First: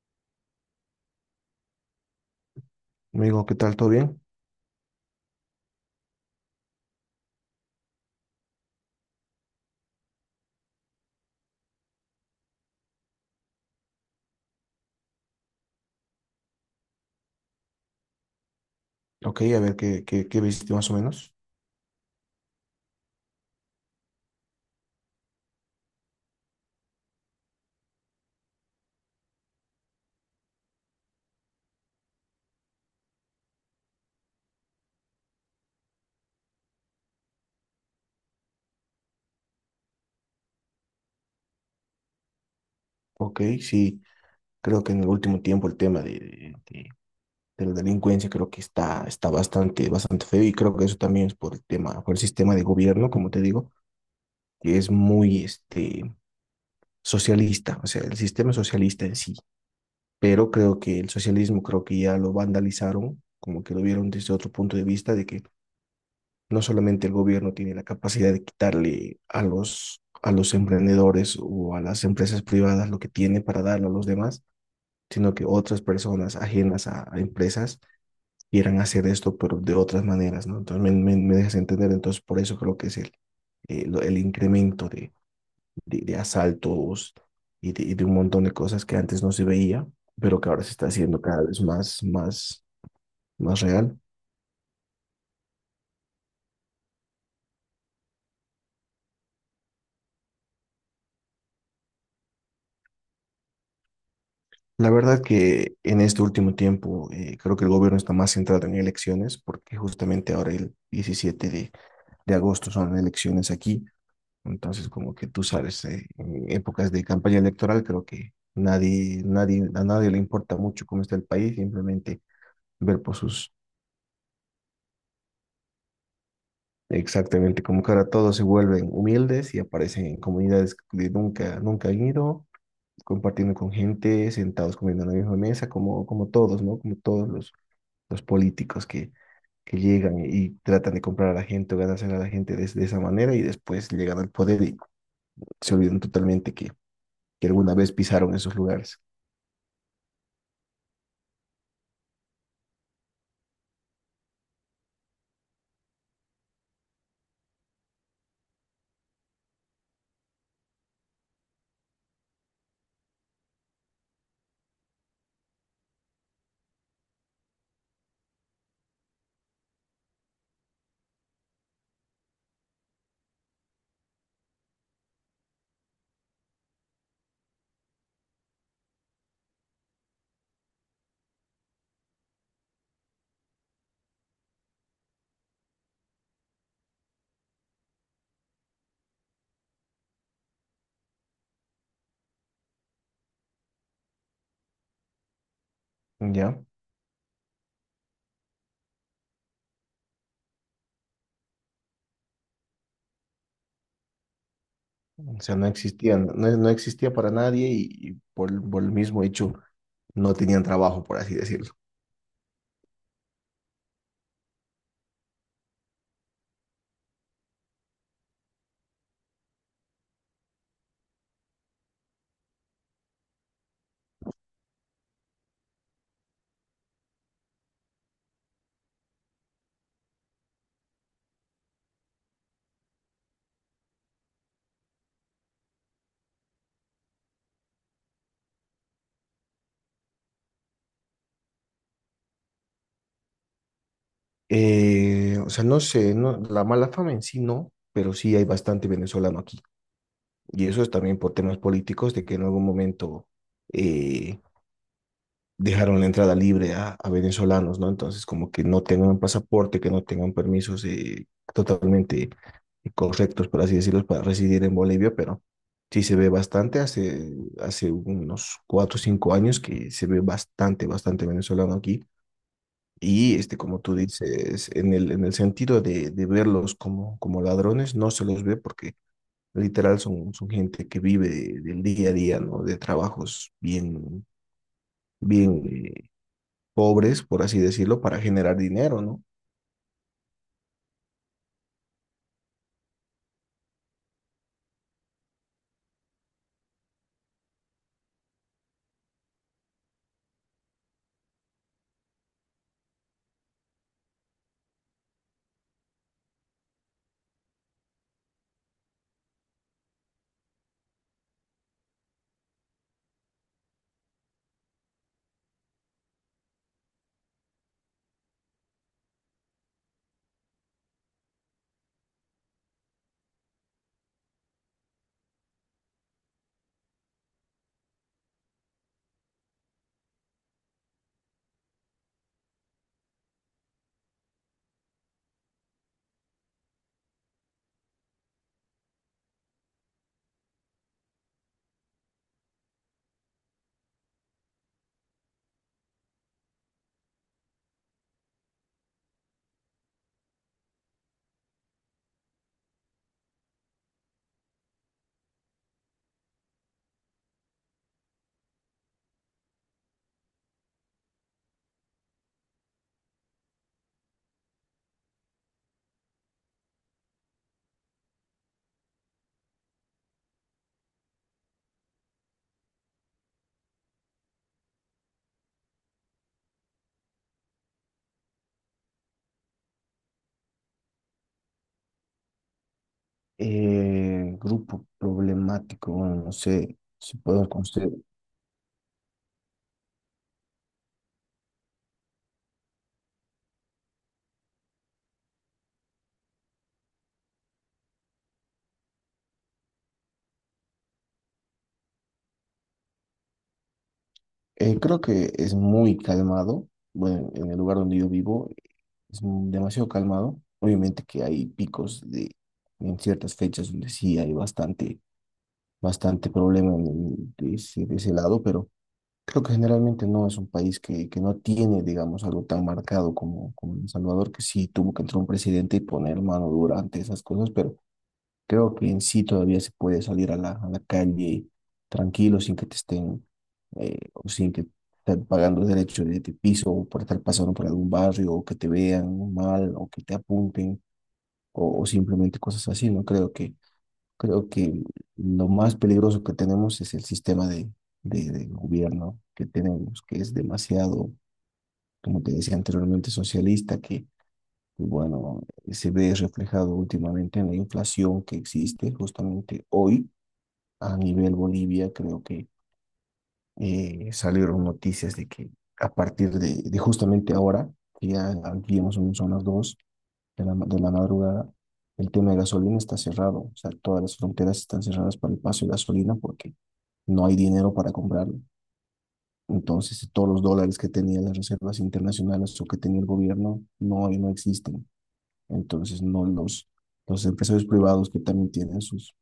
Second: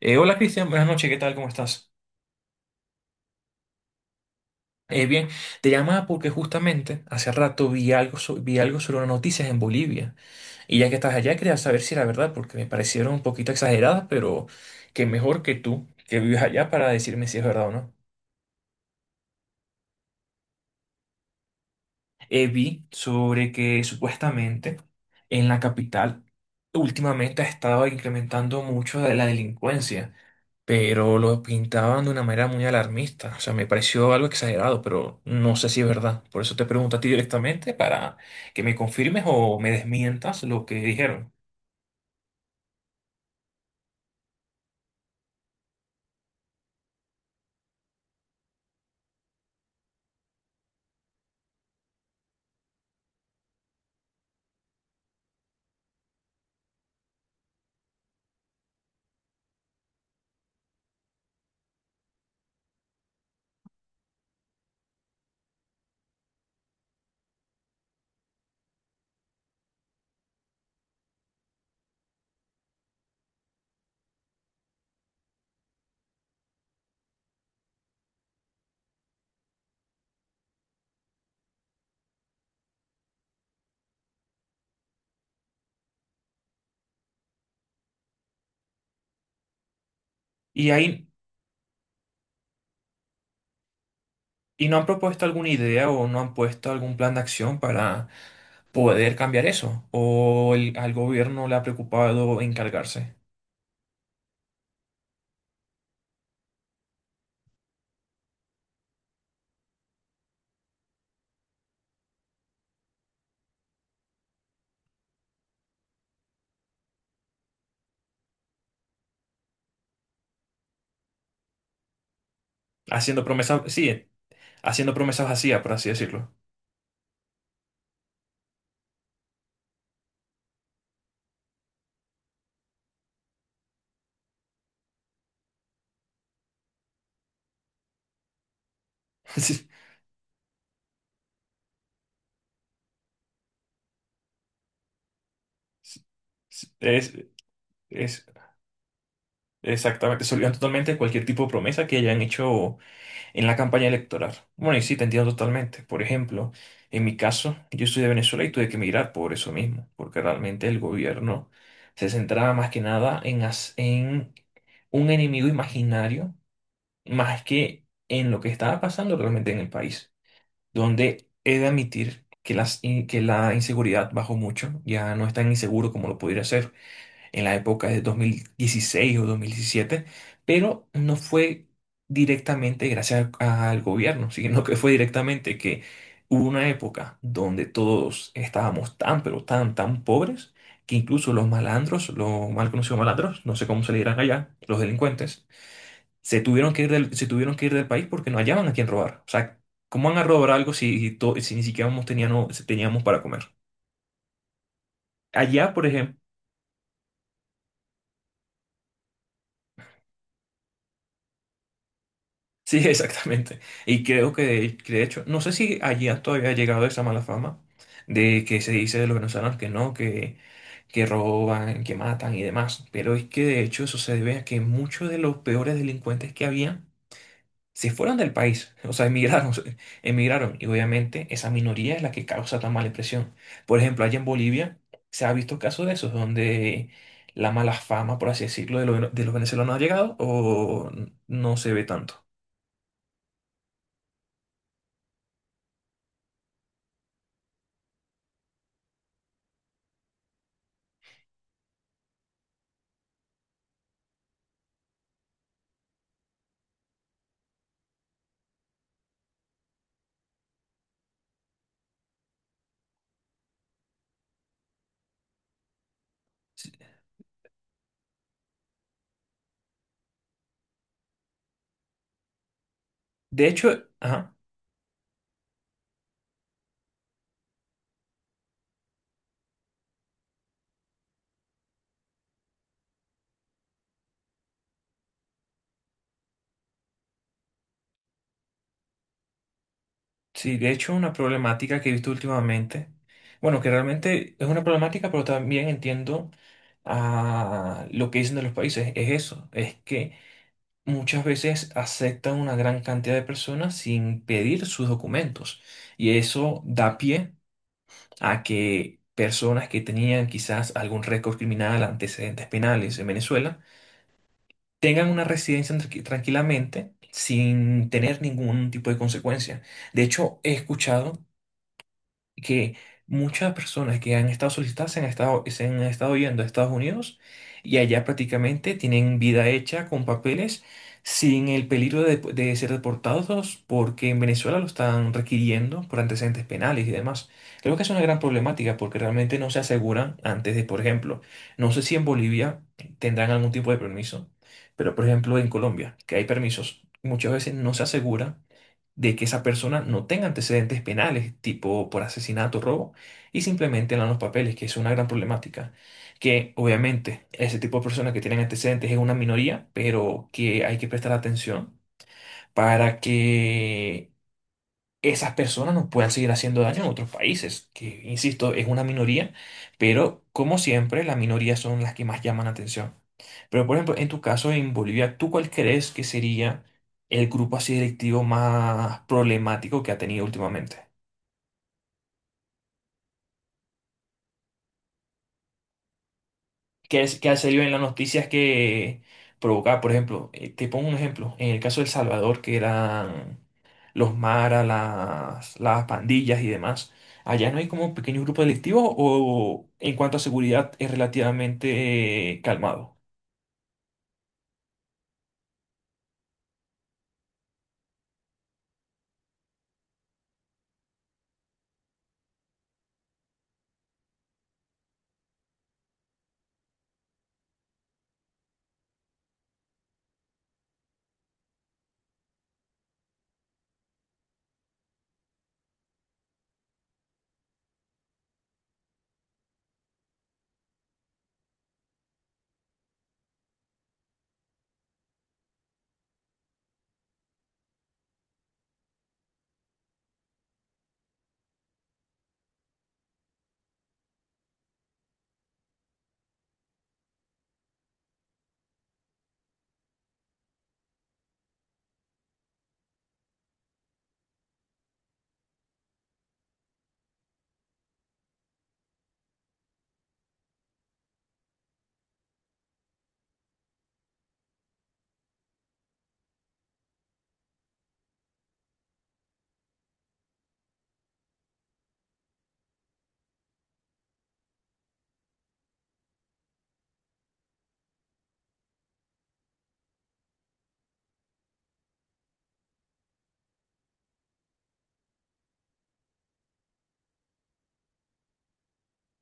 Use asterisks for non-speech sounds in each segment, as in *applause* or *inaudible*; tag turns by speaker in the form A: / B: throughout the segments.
A: Hola Cristian, buenas noches, ¿qué tal? ¿Cómo estás?
B: Amigo, ¿qué tal? ¿Todo bien?
A: Bien, te llamaba porque justamente hace rato vi algo, vi algo sobre unas noticias en Bolivia y ya que estás allá quería saber si era verdad porque me parecieron un poquito exageradas, pero que mejor que tú que vives allá para decirme si es verdad o no.
B: Ok, a ver qué viste más o menos.
A: Vi sobre que supuestamente en la capital últimamente ha estado incrementando mucho la delincuencia. Pero lo pintaban de una manera muy alarmista. O sea, me pareció algo exagerado, pero no sé si es verdad. Por eso te pregunto a ti directamente para que me confirmes o me desmientas lo que dijeron.
B: Ok, sí, creo que en el último tiempo el tema de la delincuencia creo que está bastante, bastante feo y creo que eso también es por el tema, por el sistema de gobierno, como te digo, que es muy socialista, o sea, el sistema socialista en sí, pero creo que el socialismo creo que ya lo vandalizaron, como que lo vieron desde otro punto de vista de que no solamente el gobierno tiene la capacidad de quitarle a a los emprendedores o a las empresas privadas lo que tiene para darlo a los demás, sino que otras personas ajenas a empresas quieran hacer esto, pero de otras maneras, ¿no? Entonces me dejas entender, entonces por eso creo que es el incremento de asaltos y de un montón de cosas que antes no se veía, pero que ahora
A: Y
B: se está
A: ahí,
B: haciendo cada vez más, más real.
A: ¿y no han propuesto alguna idea o no han puesto algún plan de acción para poder cambiar eso? ¿O al gobierno le ha preocupado encargarse?
B: La verdad que en este último tiempo creo que el gobierno está más centrado en elecciones, porque justamente ahora el 17 de agosto son elecciones aquí. Entonces, como que tú sabes, en épocas de campaña electoral, creo que nadie, nadie, a nadie le importa mucho cómo está el país, simplemente ver por
A: Haciendo
B: sus,
A: promesas, sí, haciendo promesas vacías, por así decirlo.
B: exactamente, como que ahora todos se vuelven humildes y aparecen en comunidades que nunca, nunca han ido, compartiendo con gente, sentados comiendo en la misma mesa, como, como todos, ¿no? Como todos los políticos que
A: *laughs*
B: llegan y tratan de comprar a la gente o ganarse a la gente de esa manera y después llegan al poder y se olvidan
A: Sí,
B: totalmente
A: sí, sí.
B: que alguna vez
A: Es,
B: pisaron esos lugares.
A: es exactamente, se olvidan totalmente de cualquier tipo de promesa que hayan hecho en la campaña electoral. Bueno, y sí, te entiendo totalmente. Por ejemplo, en mi caso, yo soy de Venezuela y tuve que emigrar por eso mismo, porque realmente el gobierno se centraba más que nada en, en un enemigo imaginario, más que en lo que estaba pasando realmente en el país, donde he de admitir que, que la inseguridad bajó mucho, ya no es tan inseguro como lo pudiera ser en la época de 2016 o 2017, pero no fue directamente gracias al gobierno, *laughs* sino que fue directamente que hubo una época donde todos estábamos tan, pero tan, tan pobres, que incluso los malandros, los mal conocidos malandros, no sé cómo se le dirán allá, los delincuentes, se
B: Ya,
A: tuvieron que ir se tuvieron que ir del país porque no hallaban a quién robar. O sea, ¿cómo van a robar algo si, si si ni siquiera teníamos para comer?
B: o sea, no
A: Allá, por ejemplo,
B: existían, no, no existía para nadie y por el mismo hecho no tenían trabajo, por así decirlo.
A: sí, *laughs* exactamente. Y creo que de hecho, no sé si allí todavía ha llegado esa mala fama de que se dice de los venezolanos que no, que roban, que matan y demás. Pero es que de hecho eso se debe a que muchos de los peores delincuentes que había se fueron del país, o sea, emigraron, *laughs* emigraron. Y obviamente esa minoría es la que causa tan mala impresión. Por ejemplo, allá en Bolivia se ha visto casos de esos donde la mala fama, por así decirlo, de, de los venezolanos ha llegado o no se ve tanto.
B: O sea, no sé, no, la mala fama en sí no, pero sí hay bastante venezolano aquí. Y eso es también por temas políticos de que en algún momento eh, dejaron la entrada libre a venezolanos, ¿no? Entonces, como que no tengan pasaporte, que no tengan permisos totalmente correctos, por así decirlo, para residir en Bolivia, pero sí se ve bastante, hace unos 4 o 5 años que se ve bastante, bastante venezolano aquí. Y
A: De
B: este, como
A: hecho,
B: tú
A: ajá,
B: dices, en en el sentido de verlos como, como ladrones, no se los ve porque literal son, son gente que vive del día a día, ¿no? De trabajos bien, bien eh, pobres, por así decirlo, para generar dinero, ¿no?
A: sí, de hecho una problemática que he visto últimamente, bueno, que realmente es una problemática, pero también entiendo a lo que dicen de los países, es eso, es que muchas veces aceptan una gran cantidad de personas sin pedir sus documentos y eso da pie a que personas que tenían quizás algún récord criminal, antecedentes penales en Venezuela, tengan una residencia tranquilamente sin tener ningún tipo de consecuencia. De hecho, he escuchado que muchas personas que han estado solicitadas se han estado yendo a Estados Unidos y allá prácticamente tienen vida hecha con papeles sin el peligro de ser deportados porque en Venezuela lo están requiriendo por antecedentes penales y demás. Creo que es una gran problemática porque realmente no se aseguran antes de, por ejemplo, no sé si en Bolivia tendrán algún tipo de permiso, pero por ejemplo en Colombia, que hay permisos, muchas veces no se aseguran de que esa persona no tenga antecedentes penales, tipo por asesinato, robo, y simplemente dan los papeles, que es una gran problemática. Que obviamente ese tipo de personas que tienen antecedentes es una minoría, pero que hay que prestar atención para que esas personas no puedan seguir haciendo daño en otros países, que insisto, es una minoría, pero como siempre, las minorías son las que más llaman la atención. Pero, por ejemplo, en tu caso en Bolivia, ¿tú cuál crees que sería el grupo así delictivo más problemático que ha tenido últimamente?
B: Grupo problemático, bueno, no sé
A: Que,
B: si
A: que ha
B: puedo
A: salido en las
B: considerar.
A: noticias que provocaba, por ejemplo, te pongo un ejemplo, en el caso de El Salvador, que eran los maras, las pandillas y demás, ¿allá no hay como pequeños grupos delictivos o en cuanto a seguridad es relativamente calmado?
B: Creo que es muy calmado. Bueno, en el lugar donde yo vivo es demasiado calmado. Obviamente que hay picos de, en ciertas fechas donde sí hay bastante, bastante problema de ese lado, pero creo que generalmente no es un país que no tiene, digamos, algo tan marcado como, como El Salvador, que sí tuvo que entrar un presidente y poner mano durante esas cosas, pero creo que en sí todavía se puede salir a a la calle tranquilo sin que te estén o sin que estén pagando derechos de piso o por estar pasando por algún barrio o que te vean mal o que te apunten o simplemente cosas así, ¿no? Creo que lo más peligroso que tenemos es el sistema de gobierno que tenemos, que es demasiado, como te decía anteriormente, socialista, que y bueno, se ve reflejado últimamente en la inflación que existe justamente hoy a nivel Bolivia, creo que salieron noticias de que a partir de justamente ahora, que ya digamos son las 2 de de la madrugada, el tema de gasolina está cerrado. O sea, todas las fronteras están cerradas para el paso de gasolina porque no hay dinero para comprarlo. Entonces, todos los dólares que tenían las reservas internacionales o que tenía el gobierno no, no existen. Entonces, no los, los empresarios privados que también tienen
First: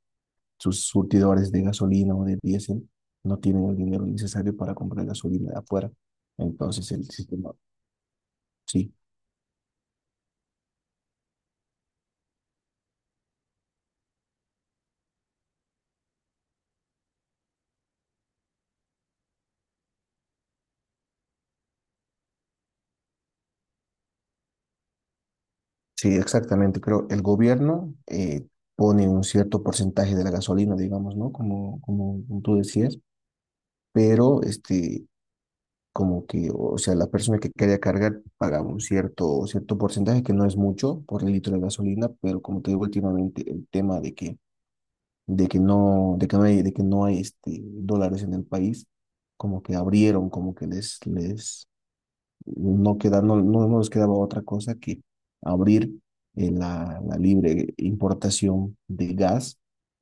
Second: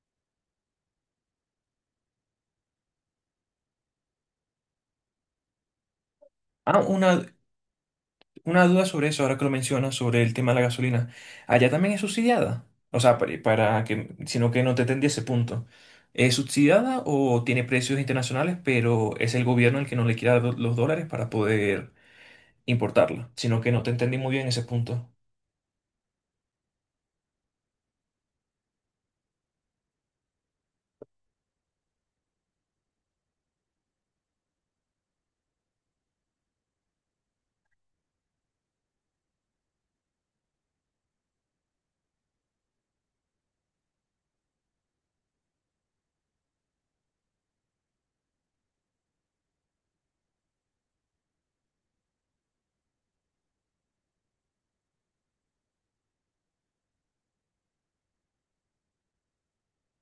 B: sus surtidores de gasolina o de diésel no tienen el dinero necesario para comprar gasolina de afuera.
A: Ah,
B: Entonces el
A: una,
B: sistema,
A: Una duda
B: sí,
A: sobre eso, ahora que lo mencionas, sobre el tema de la gasolina. ¿Allá también es subsidiada? O sea, para que, sino que no te entendí ese punto. ¿Es subsidiada o tiene precios internacionales, pero es el gobierno el que no le quiere dar los dólares para poder importarla? Sino que no te entendí muy bien ese punto.
B: sí, exactamente. Creo el gobierno pone un cierto porcentaje de la gasolina, digamos, ¿no? Como, como tú decías, pero como que, o sea, la persona que quería cargar paga un cierto, cierto porcentaje, que no es mucho por el litro de gasolina, pero como te digo últimamente, el tema de que no hay, de que no hay dólares en el país, como que abrieron, como que les no queda, no les quedaba otra cosa que abrir la libre importación de gas,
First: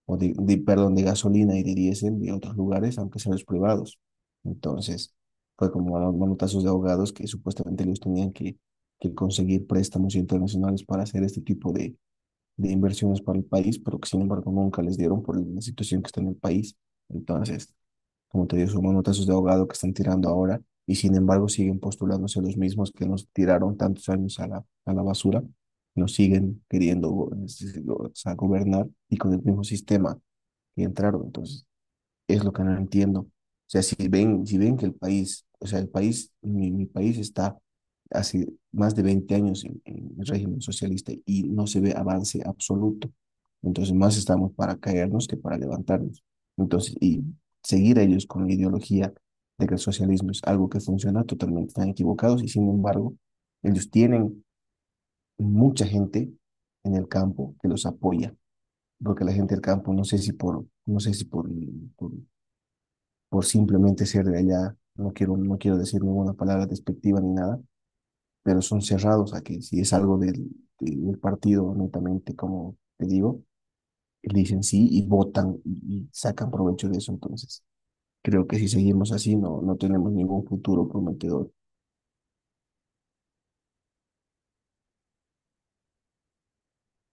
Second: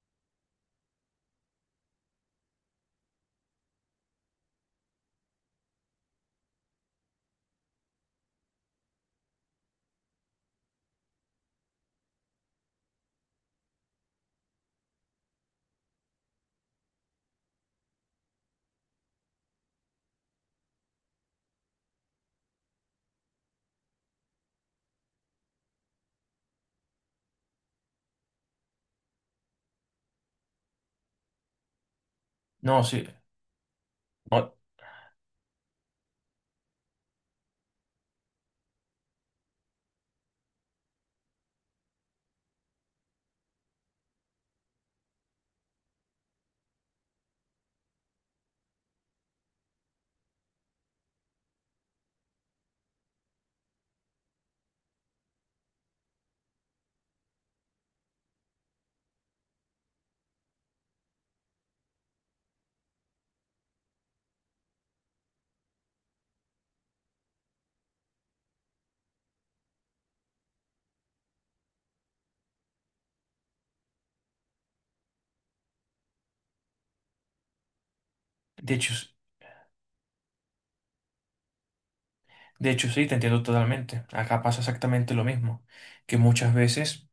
B: o perdón, de gasolina y de diésel de otros lugares, aunque sean los privados. Entonces, fue como a los manotazos de abogados que supuestamente ellos tenían que conseguir préstamos internacionales para hacer este tipo de inversiones para el país, pero que sin embargo nunca les dieron por la situación que está en el país. Entonces, como te digo, son manotazos de ahogado que están tirando ahora y sin embargo siguen postulándose los mismos que nos tiraron tantos años a a la basura, nos siguen queriendo es decir, o sea, gobernar y con el mismo sistema que entraron. Entonces, es lo que
A: No,
B: no
A: sí.
B: entiendo. O sea,
A: No,
B: si ven que el país, o sea, el país, mi país está hace más de 20 años en el régimen socialista y no se ve avance absoluto. Entonces, más estamos para caernos que para levantarnos. Entonces, y seguir a ellos con la ideología de que el socialismo es algo que funciona, totalmente están equivocados y sin embargo, ellos tienen mucha gente en el campo que los apoya, porque la gente del campo, no sé si por por simplemente ser de allá. No quiero, no quiero decir ninguna palabra despectiva ni nada, pero son cerrados a que si es algo del partido, netamente, como te digo, dicen sí y votan y sacan provecho de eso. Entonces, creo que si
A: de hecho,
B: seguimos así, no, no tenemos ningún futuro prometedor.
A: de hecho, sí, te entiendo totalmente. Acá pasa exactamente lo mismo, que muchas veces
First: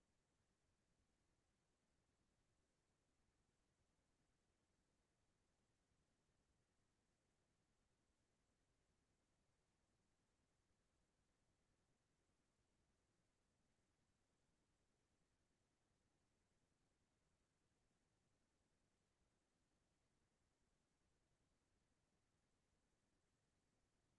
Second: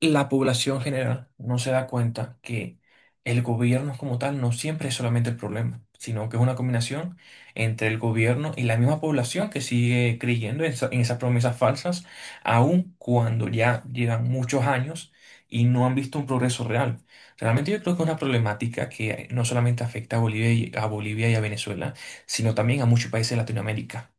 A: la población general no se da cuenta que el gobierno como tal no siempre es solamente el problema, sino que es una combinación entre el gobierno y la misma población que sigue creyendo en, en esas promesas falsas, aun cuando ya llevan muchos años y no han visto un progreso real. Realmente yo creo que es una problemática que no solamente afecta a Bolivia y a Bolivia y a Venezuela, sino también a muchos países de Latinoamérica.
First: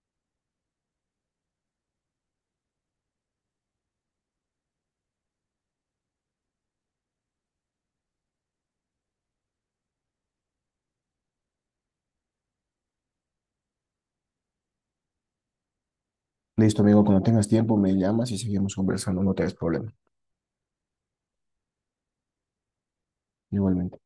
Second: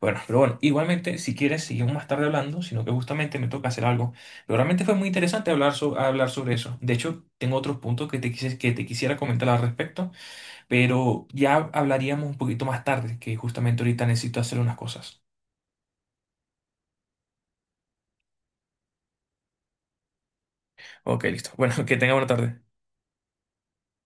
A: Bueno, pero bueno, igualmente, si quieres, seguimos más tarde hablando, sino que justamente me toca hacer algo. Pero realmente fue muy interesante hablar, hablar sobre eso. De hecho, tengo otros puntos que que te quisiera comentar al respecto, pero ya hablaríamos un poquito más tarde, que justamente ahorita necesito hacer unas cosas.
B: Listo, amigo, cuando tengas tiempo me llamas y seguimos conversando, no te des problema.
A: Ok, listo. Bueno, *laughs* que tenga buena tarde.
B: Igualmente.